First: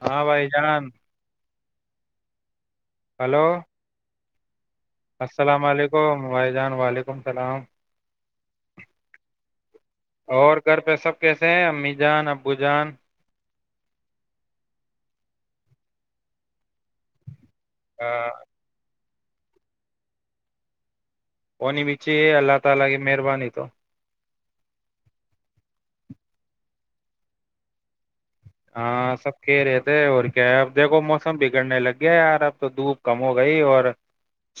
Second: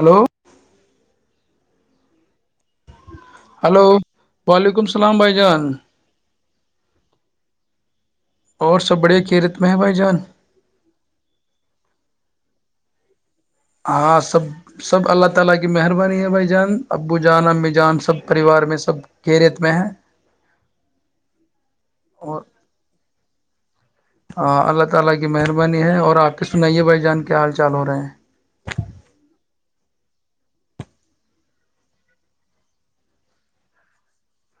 Hello ہاں بھائی جان ہلو وعلیکم السلام بھائی جان و جان وعلیکم السلام اور سب بڑے کیرت میں ہے بھائی جان اور گھر پہ سب کیسے ہیں امی جان ا بھجان سب سب اللہ تعالی کی مہربانی ہے بھائی جان ابو جان جان آ، سب پریوار میں سب خیریت میں ہے اور اللہ تعالی کی مہربانی [unintelligible] اللہ تعالی کی مہربانی ہے اور اپ کی سنائیے بھائی جان کیا حال چال ہو رہا ہے ہاں سب کہہ رہے تھے اور کیا ہے اب دیکھو موسم بگڑنے لگ گیا یار اب تو دھوپ کم ہو گئی اور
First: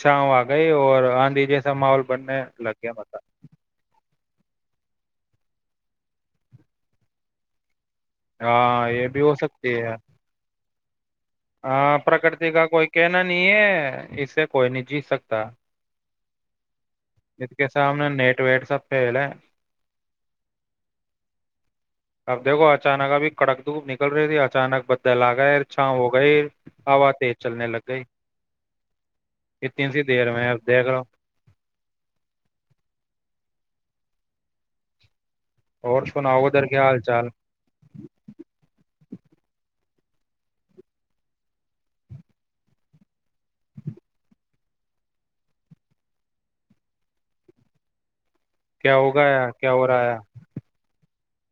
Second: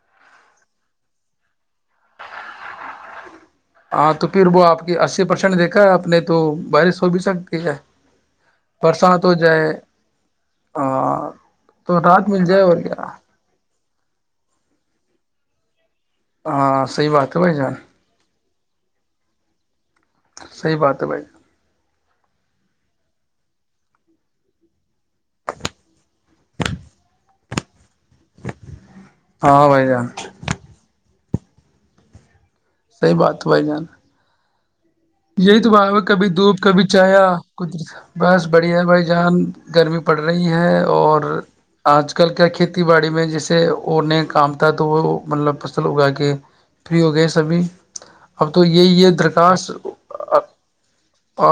چاں آ گئی اور آندھی جیسا ماحول بننے لگ گیا مسب ہاں تو پھر وہ آپ کی اسی پرسینٹ دیکھا ہے آپ نے تو بارش ہو بھی سکتی ہے ہاں یہ بھی برسات ہو جائے سکتی ہے [inaudible] ہاں تو رات مل پرکرتی جائے کا اور کوئی کیا کہنا نہیں ہے اسے کوئی نہیں جی سکتا [inaudible] [unintelligible] اس کے جان سامنے نیٹ وٹ سپ لے صحی بات ہے بھائی اب دیکھو اچانک ابھی کڑک دھوپ نکل رہی تھی اچانک بدل آ گئے چھا ہو گئی ہا تیز چلنے لگ گئی ہاں اتنی بھائی سی جان دیر میں دیکھ رہا صحی بات ہو بھائی جان یہی تو وہاں اور کبھی سناؤ دھوپ ادھر کیا کبھی حال چال چایادر بس بڑھیا ہے بھائی جان گرمی پڑ رہی ہے اور آج کل کیا کھیتی باڑی میں جیسے اوڑنے کام تھا تو وہ مطلب فصل اگا کے فری ہو گئے سبھی اب تو یہ کیا یہ ہوگا یا درخواست کیا ہو رہا ہے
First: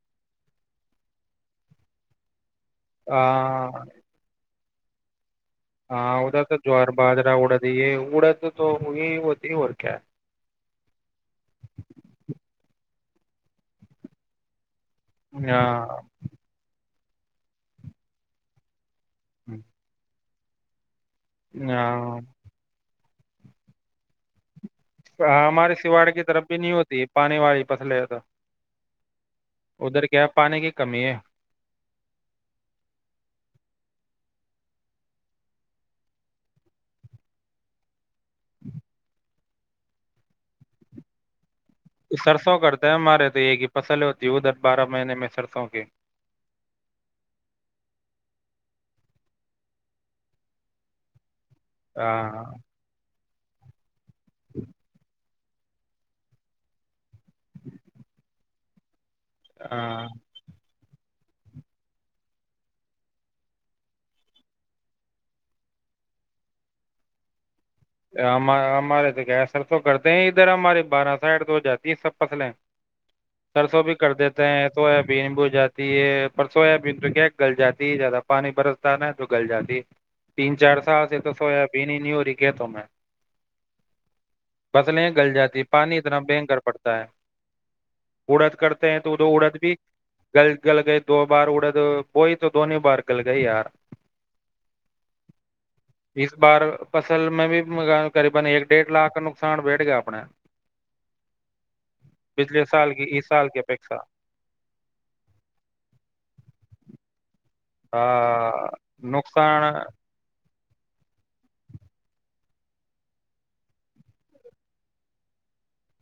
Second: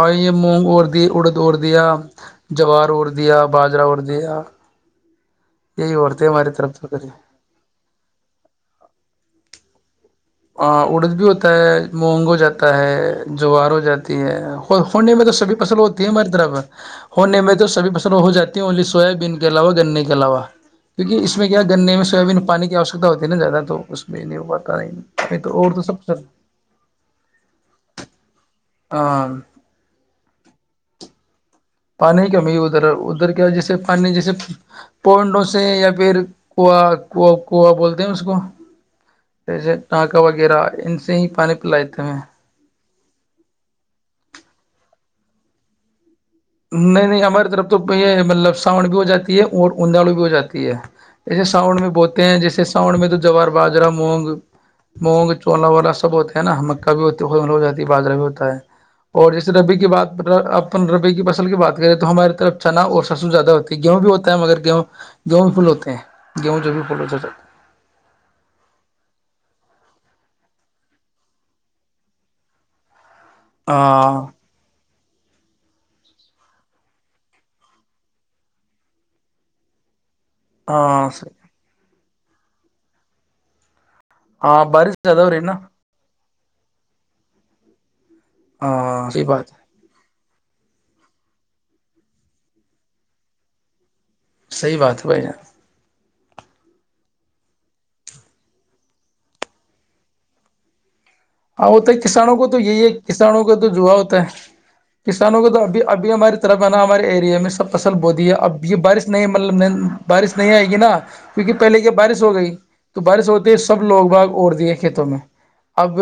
آئیے مونگ ا دی اڑدڑ دیا جوار اور دیا ہاں باجرہ اور دیا یہی ہاں عورتیں ادھر ہماری تو طرف جوار سے کریں باجرا اڑ دیے اڑد تو ہوئی ہوتی اور [inaudible] ارد بھی ہوتا ہے مونگ ہو جاتا ہے جوار ہو جاتی ہے ہونے میں تو ہے۔ سبھی فصل ہاں ہوتی ہے ہماری طرف ہونے میں تو سھی پسند ہو جاتی ہیں انلی سویا بین کے علاوہ گننے کے علاوہ کیونکہ اس میں کیا گے میں ہاں سویابین پانی کیو ہوتی نا زیادہ تو اس میں نہیں ہو پتا نہیں ہاں تو اور ہمارے تو سواڑ سب کی طرف بھی نہیں ہوتی پانی والی پتلے تو ہاں ادھر کیا پانی کی کمی ہے پانی کمی ادھر ادھر کیا جیسے پانی جیسے پونڈوں سے یا پھر کوا کا کوا بولتے ہیں اس کو جیسے ٹانکا وغیرہ ان سے ہی پانی لائیتے میں سرسوں کرتے ہمارے تو یہ ہی فصلیں ہوتی ادھر بارہ مہینے میں سرسوں کی نہیں نہیں ہماری طرف تو مطلب سان بھی ہو جاتی ہے اور اندھڑو بھی ہو جاتی ہے جیسے سانڈ میں بولتے ہیں ہاں جیسے سانڈ میں تو جوار باجرا مونگ مونگ چولا و والا سب ہوتے ہے ن ہمکہ بھی ہو تو ختم ہو جاتی ہے باجا بھی ہوتا ہے اور جیس ربی کی ہاں بات اپن رب بس ل کی بات کریں تو ہماراری طرف چنا اور سسو زیادہ ہوتی ہے گیہوں بھی ہوتا ہے مگر گیہوں گیہوں بھی پھول ہوتے ہیں گیہوں جو بھی فھول ہوتا ہم ہمارے تو کیا سر تو کرتے ہیں ادھر ہماری بارہ سائٹ تو ہو جاتی ہیں سب فصلیں سرسوں بھی کر ہاں دیتے ہیں تو ہے بین ب جاتی ہے پر سویابین تو کیا گل جاتی ہے زیادہ پانی برستا ہے نا تو گل جاتی تین چار سال ہاں سے تو سوب نی ج کیا تو میں ہاں بارش بسل زیادہ ہو گل رہی ہے نا جاتی پانی اتنا بینک پڑتا ہے اڑد کرتے ہیں ہاں تود صحیح بات اڑد ہے بھی گل گل گئی دو بار اڑے تو وہی تو دنی بار گل گئی یار صحی بات ہے بھائی جان اس بار فصل میں بھی مگا قریبا ایک ڈیھ لاکھ کا نقصان بیٹھ گیا اپنا ہاں ہوتا ہے کسانوں کو تو پچھلے یہی ہے سال کی اس کسانوں سال کا کی تو جوا اپیکشا ہوتا ہے کسانوں کا تو ابھی ابھی ہماری طرف ہے نا ہمارے ایریا میں سب اصل آ، بو دی ہے اب یہ بارش نہیں مطلب نقصان نہیں بارش نہیں آئے گی نا کیکہ پہلے کیا بارش ہو گئی تو بارش ہوتے سب لوگ باگ اوڑ دیے کھیتوں میں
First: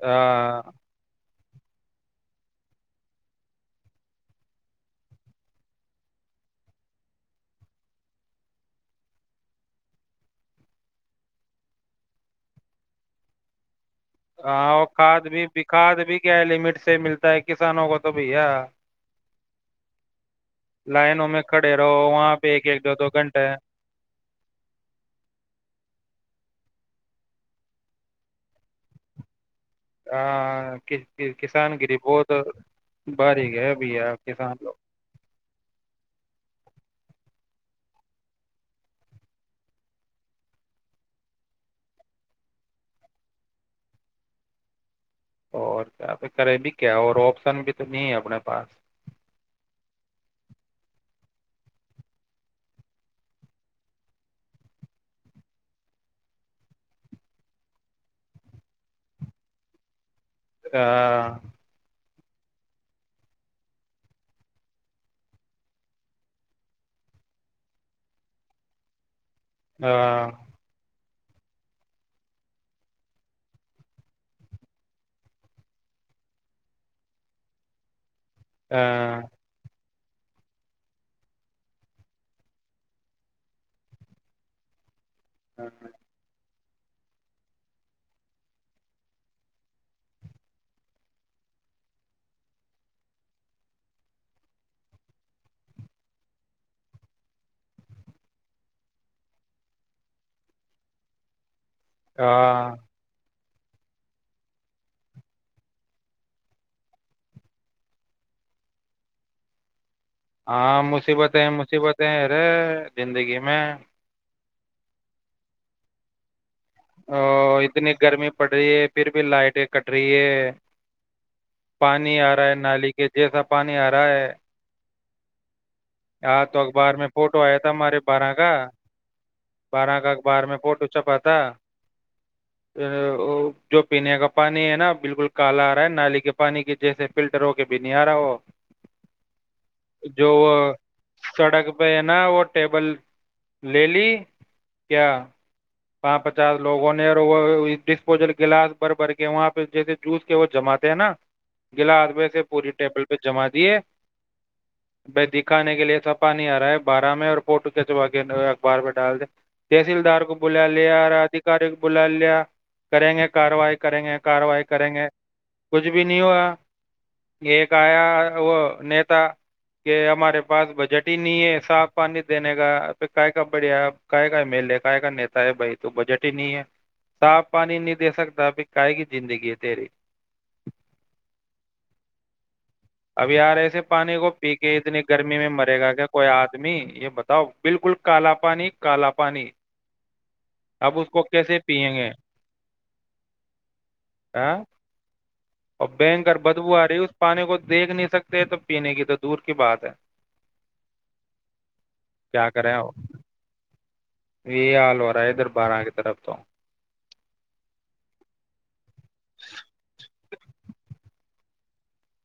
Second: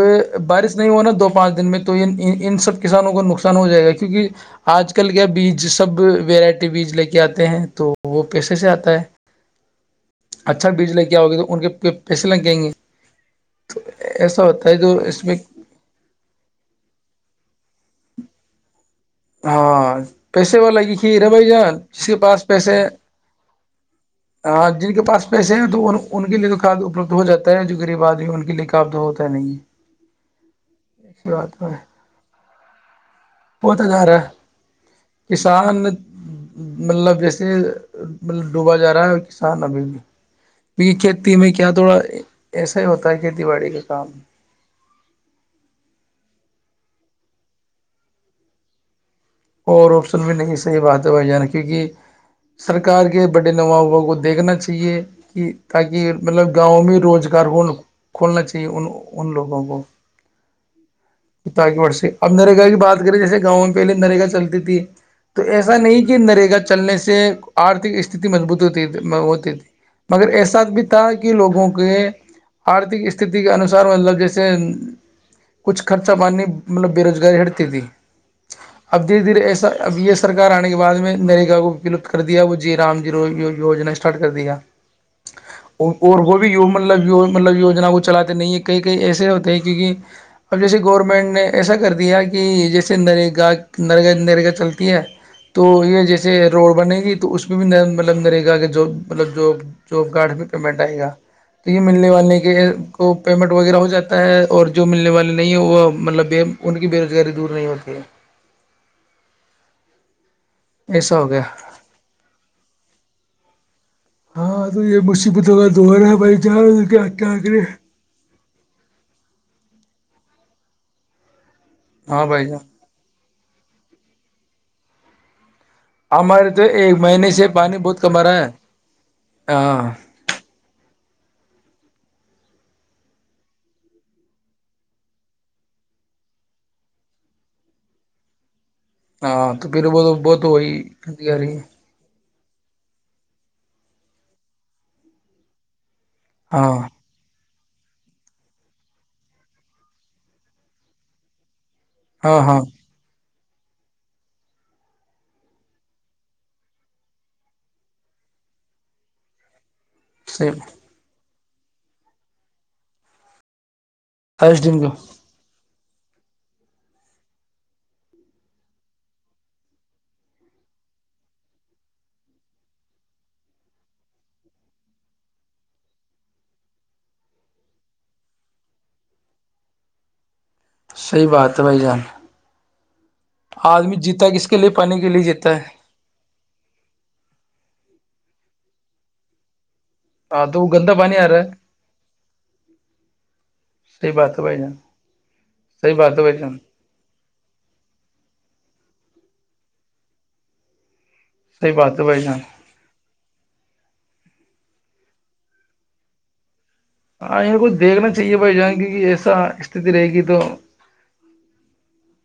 آ، بارش نہیں ہونا دوپہ پانچ دن میں تو ان سب کسانوں کو نقصان ہو جائے گا کیونکہ آج کل کیا بیج سب ویرائٹی بیج لے کے آتے ہیں تو وہ پیسے سے آتا ہے اچھا بیج لے کے آؤ گے تو ان کے پیسے لگ جائیں گے تو ای ست اور کھاد بھی کھاد بھی کیا ہے لپٹتے ملتے ہیں کسانوں کو تو بھیا ہاں پیسے وال ل کی کہر لائنوں میں بھائی جان کھڑے رہو جس کے وہاں پاس پہ ایک پیسے ایک دو دو گھنٹے ہاں جن کے پاس پیسے ہیں تو ان ان کے لیے تو کھاد اپلبدھ ہواتا ہے جو غریب آدمی ہے ان کے لیے کعاب تو ہوتا ہے نہیں ہے ہاں کسان گری بہت باریک ہے پہتا جا بھیا رہا ہے کسان لوگ کسان مطلب جیسے مطلب ڈوبا جا رہا ہے کسان ابھی بھی کیونکہ کھیتی میں کیا تھوڑا ایسا ہی ہوتا ہے کھیتی باڑی کا کام اور کیا پ کرے بھیی کیا اور آپشن بھی تو نہیں ہے اپنے پاس اور آپشن بھی نہیں صحیح بات ہے بھائی جانا کیونکہ سرکار کے بڑے نوابوں کو دیکھنا چاہیے کہ تاکہ مطلب گاؤں میں روزگار کھولنا چاہیے ان ان لوگوں کو ہ خطہ کی وٹ سے اب نرگا کی بات کر جیے گاؤں پہے نرگا چلتی تھی تو ایسا نہیں کہ نرگا چلنے سے آرتک استتی مضبوط ہوتی ہے وہ تھی آ، مگر احساتھ بھی تو کہ لوگوں کے آرتھک استتی کے انسار مطلب جیسے کچھ خرچہ پاننی مطلب بے روزگاری ہٹتی تھی آ، اب دھیرے دھیرے اب یہ سرار آنے کے بع میں نیرگا کو ولت کر دیا وہ جی رام جیو یوجنا اسٹارٹ کر دیا اور اور وہ مطلب مطلب یو جنا کو چلاتے نہیں ہے کئی کئی ایسے ہوتے ہیں کیونکہ اب جیسے گورنمنٹ نے ایسا کر دیا کہ جیسے نرگا نرگ نرگا چلتی ہے تو یہ جیسے روڈ بنے گی تو اس میں بھی مل نرگا کے ج ملب جاب کارڈ بھی پیمنٹ آئے گا تو یہ ملنے والے کے آ، کو پیمنٹ وغیرہ ہو جاتا ہے اور جو ملنے والے نہیں ہے وہ مطلب ان کی بے روزگاری دور نہیں ہوتی ہے ہاں ایسا ہو گیا مصیبتیں مصیبتیں ارے زندگی میں میں ہاں تو یہ مصیبتوں کا دور ہے بھائی جان کیا ا کیا کرے اتنی گرمی پڑ رہی ہے پھر بھی لائٹیں ک رہی ہے پانی ہاں آ بھائی رہا ہے جان نالی کے جیسا پانی ا رہا ہے ہاں ہمارے تو اخبار ایک میں مہینے فوٹو سے آیا تھا پانی ہمارے بہت کم آ بارہ رہا کا ہے ہاں بارہ کا اخبار میں فوٹو چپاتا جو پینے کا پانی ہے نا بالکل کالا آ رہا ہے نالی کے پانی کی جیسے فلٹر ہو کے بھی نہیں آ رہا وہ ہاں تو پھر وہ بہت وہی گند آ رہی ہے سڑک پہ نا وہ ٹیبل لے لی کیا پانچ پچاس ہاں لوگوں نے اور وہ ڈسپوزل گلاس بر بر کے وہاں پہ جیسے جوس کے وہ جماتے ہیں نا گلا آدمی ہاں سے ہاں پوری ٹیبل پہ جما دیے ب دکھانے کے لیے سپا نہیں آ رہا ہے بارہ میں اور فوٹو کچوا کے اخبار پہ ڈال د تحصیل دار صحیح بولا لےار ادھ بل لیا کریں گے کارروائی کی کریں گے آئس کاروائی ڈم کریں کو گے کچھ بھی نہیں ہوا ایک آیا وہ نیتا کہ ہمارے پاس بجٹ ہی نہیں ہے صاف پانی دینے کا پ کا کا بڑھیا کا کا میل ہے کا کا نیتا بھائی تو بجٹ ہی نہیں ہے صاف پانی نہیں دے سکتا ابھی کائے کیی زندگی ہے تری صحی بات ہے بھائی جان ابھی یار ایسے آدمی پانی کو جیتا کس پی لیے کے پانی اتنی لیے گرمی میں جیتا ہے مرے گا کیا کوئی آدمی یہ بتاؤ بالکل کالا پانی کالا پانی ہاں تو وہ گندا اب اس پانی کو آ رہا ہے کیسے پیئیں گے صی بات ہے ہاں بھائی جان اور صحیح بات ہے بیننکر بھائی جان بدبو آ رہی ہے اس پانی کو دیکھ نہیں سکتے تو پینے کی دور کے بعاتد ہے صحیح بات ہے بھائی جان یہی حال ہو رہا ہے ادھر بارہ کی طرف تو ہاں یہیں کوچ دیکھنا چاہیے بھائی جائیں گ کہ ایسا استتی رہے گی تو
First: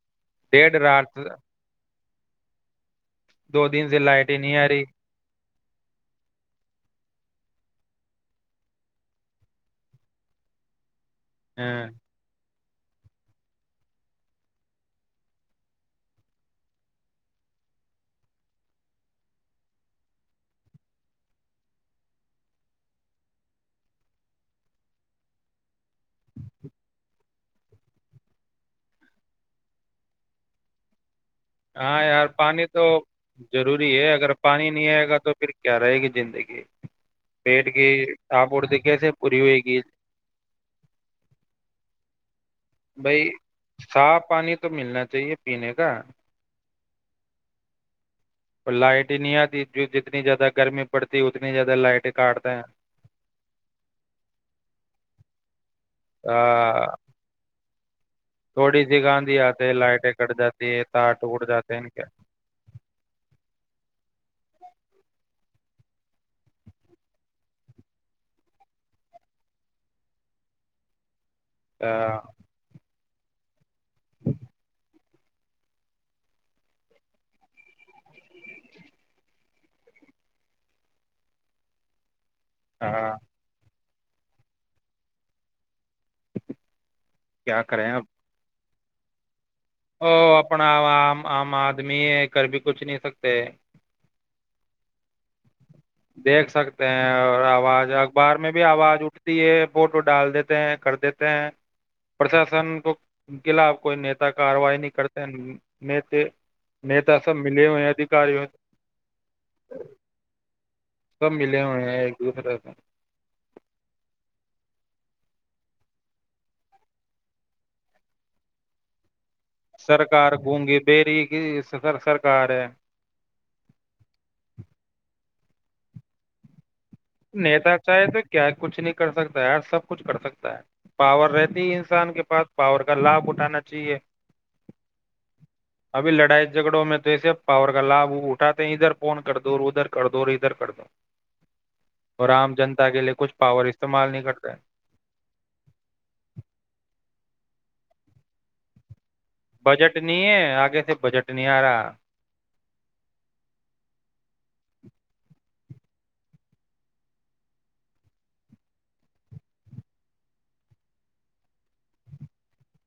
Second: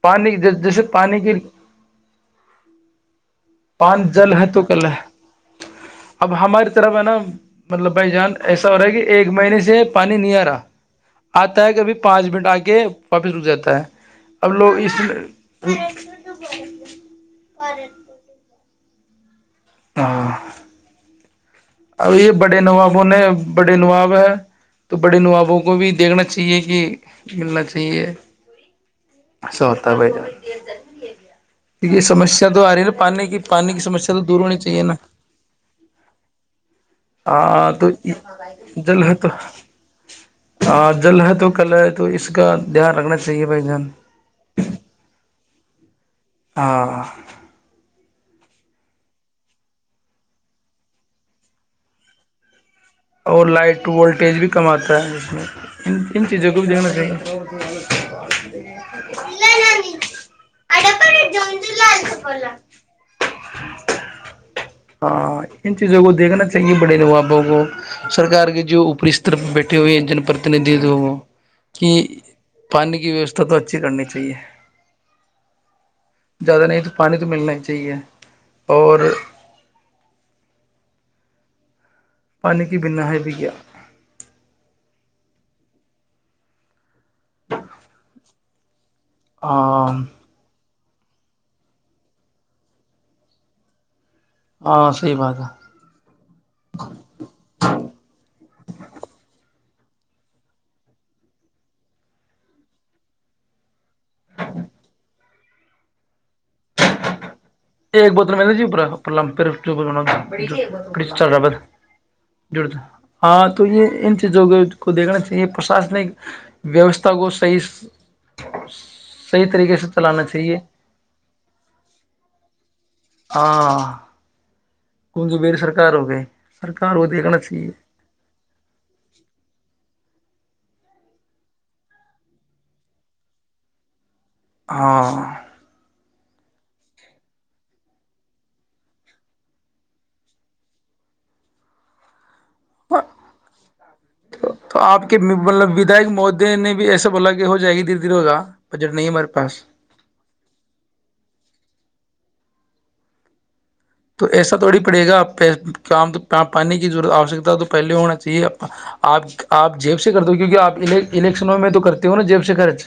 پانی ڈیڑھ جیسے رات پانی کی [inaudible] سے- دو دن سے پان لائٹ جل ہی ہے نہیں تو آ کل رہی ہے اب ہماری طرف ہے نا مطلب بھائی جان ایسا ہو رہا ہے کہ ایک مہینے سے پانی نہیں آ رہا آتا ہے ہاں کبھی پانچ منٹ آ کے کہ واپس رک جاتا ہے اب لوگ اس میں تو [unintelligible] اب یہ بڑے نوابوں نے بڑے نواب ہے تو بڑے نوابوں کو بھی دیکھنا چاہیے کہ ملنا چاہیے سوتا با [unintelligible] یہ ہاں یار سمسیا تو پانی آ رہی ہے نا پانی کی پانی کی ضروری ہے سمسیا تو اگر دور ہونی پانی چاہیے نہیں نا آئے گا تو پھر کیا رہے گی زندگی ہاں پیٹ کی تو آپورتی جل کیسے ہے تو پوری ہوئے گی ہ جل ہے تو کل ہے تو اس کا دھیان رکھنا چاہیے بھائی دھیان صاف پانی تو ملنا چاہیے پینے کا ہاں اور لائٹ ہی نہیں آتی جو جتنی زیادہ گرمی پڑتی اتنی زیادہ لائٹیں کاٹتے ہیں اور لائٹ وولٹیج بھی کم آتا ہے اس میں ان ان چیزوں کو بھی آ، دیکھنا چاہیے تھوڑی سی گاندھی آتے ہے لائٹیں کٹ جاتی ہے تا ٹوٹ جاتے ہیں کیا ہاں ان چیزوں کو دیکھنا چاہیے بڑےل وہ آبوں کو سرک کے جو اوپری استر پ بیٹھے ہوئے ہیں جن پرتیندھی تو وہ کہ پ [unintelligible] ویوھا تو اچھی کرنی چاہیے زیادہ نہیں تو پانی تو ملنا ہی چاہیے اور پانی کی بنا ہے بھی کیا کیا کریں آپ ہ ام عام آدمی ہے کھر بھی کچھ نہیں سکتے ہاں صحی بات ہے دیکھ سکتے ہیں اور آواز اخبار میں بھی آواز اٹھتی ہے فوٹو ڈال دیتے ہیں کر دیتے ہیں پرشاسن کو خلاف کوئی نیتا کاروائی نہیں کرتے نیتا سب ملے ہوئے ہیں ایک بوتل ادھیکاریوں مل جی اپ ا لمپ [unintelligible] ی چل سب رہا ہے ب ملے ہوئے ہیں ایک دوسرے سے ج ہاں تو یہ ان چیزوں کے کو دیکھنا چاہیے پرشاسنک ویوستھا کو صحی سے چلانا سرکار چاہیے گگ بری کی سر سرکار ہے ہاں کونک میر سرکار ہو گئے نیتا چاہے تو کیا کچھ نہیں کر سکتا یار سب کچھ کر سکتا پاور رہتی ہے انسان کے پاس پاور کا لابھ اٹھانا چاہیے ہاں جھڑوں میں تو ایسے پاور کا لابھ اٹاتے ہیں ادھر فون کر دور ادھر کر دور ادھر کر دو اور عام جنتا ہاں کے لیے کچھ پاور استعمال نہیں کرتا تو ہے تو آپ کے مطلب وداک مہودے نے بھی ایسے بولا کہ ہو جائے گی دھیر دھیر ہوگا پر جٹ نہیں مر پ بجٹ نہیں ہے آگے سے بجٹ نہیں آ رہا تو ایسا تھوڑی پڑے گا آپ پ پانی کی ضورت آشکتا تو پہلے ہونا چاہیے آپ آپ جیب سے کرتے ہو کیونکہ آپ الیکشنوں میں تو کرتے ہو نا جیب سے خرچ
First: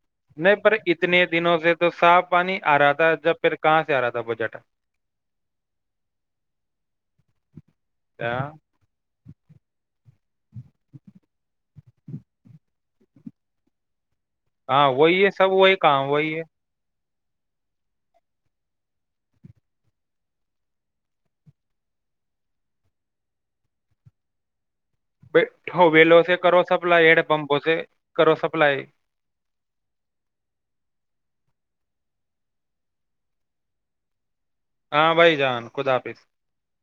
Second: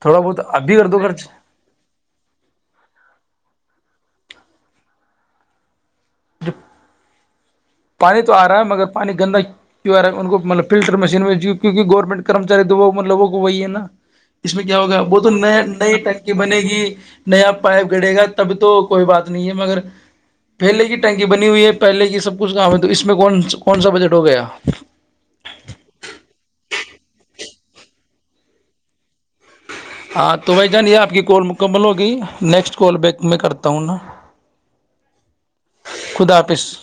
تھوڑا بہت نہیں اب پر بھی کر دو اتنے خرچ دنوں سے تو صاف پانی آ رہا تھا جب پھر کہاں سے آ رہا تھا بجٹ ج پانی تو آ رہا ہے مگر پانی گندا کیوں آ رہا ہے ان کو مطلب فلٹر مشین میں جو کیونکہ گورنمنٹ کرمچاری تو مل لووں کو وہی ہے نا اس میں کیا ہاں ہوگا وہ وہی تو ہے سب نئے وہی نئے کام ٹک کی وہی ہے بنے گی نیا پائپ گڑے گا تب تو کوئی بات نہیں ہے مگر پھر لے کی ٹینکی بنی ہوئی ہے پہلے کی سب کچھ کام ہے تو اس میں کون کون سا بجٹ ہو گیا ہو ول سے کرو سپلائی ہیڈ پمپوں سے کرو سپلائی ہاں تو بھائی جانیے آپ کی کال مکمل ہوگئی نیکسٹ کال بیک میں کرتا ہوں نا ہاں بھائی جان کد آپظ خدا حافظ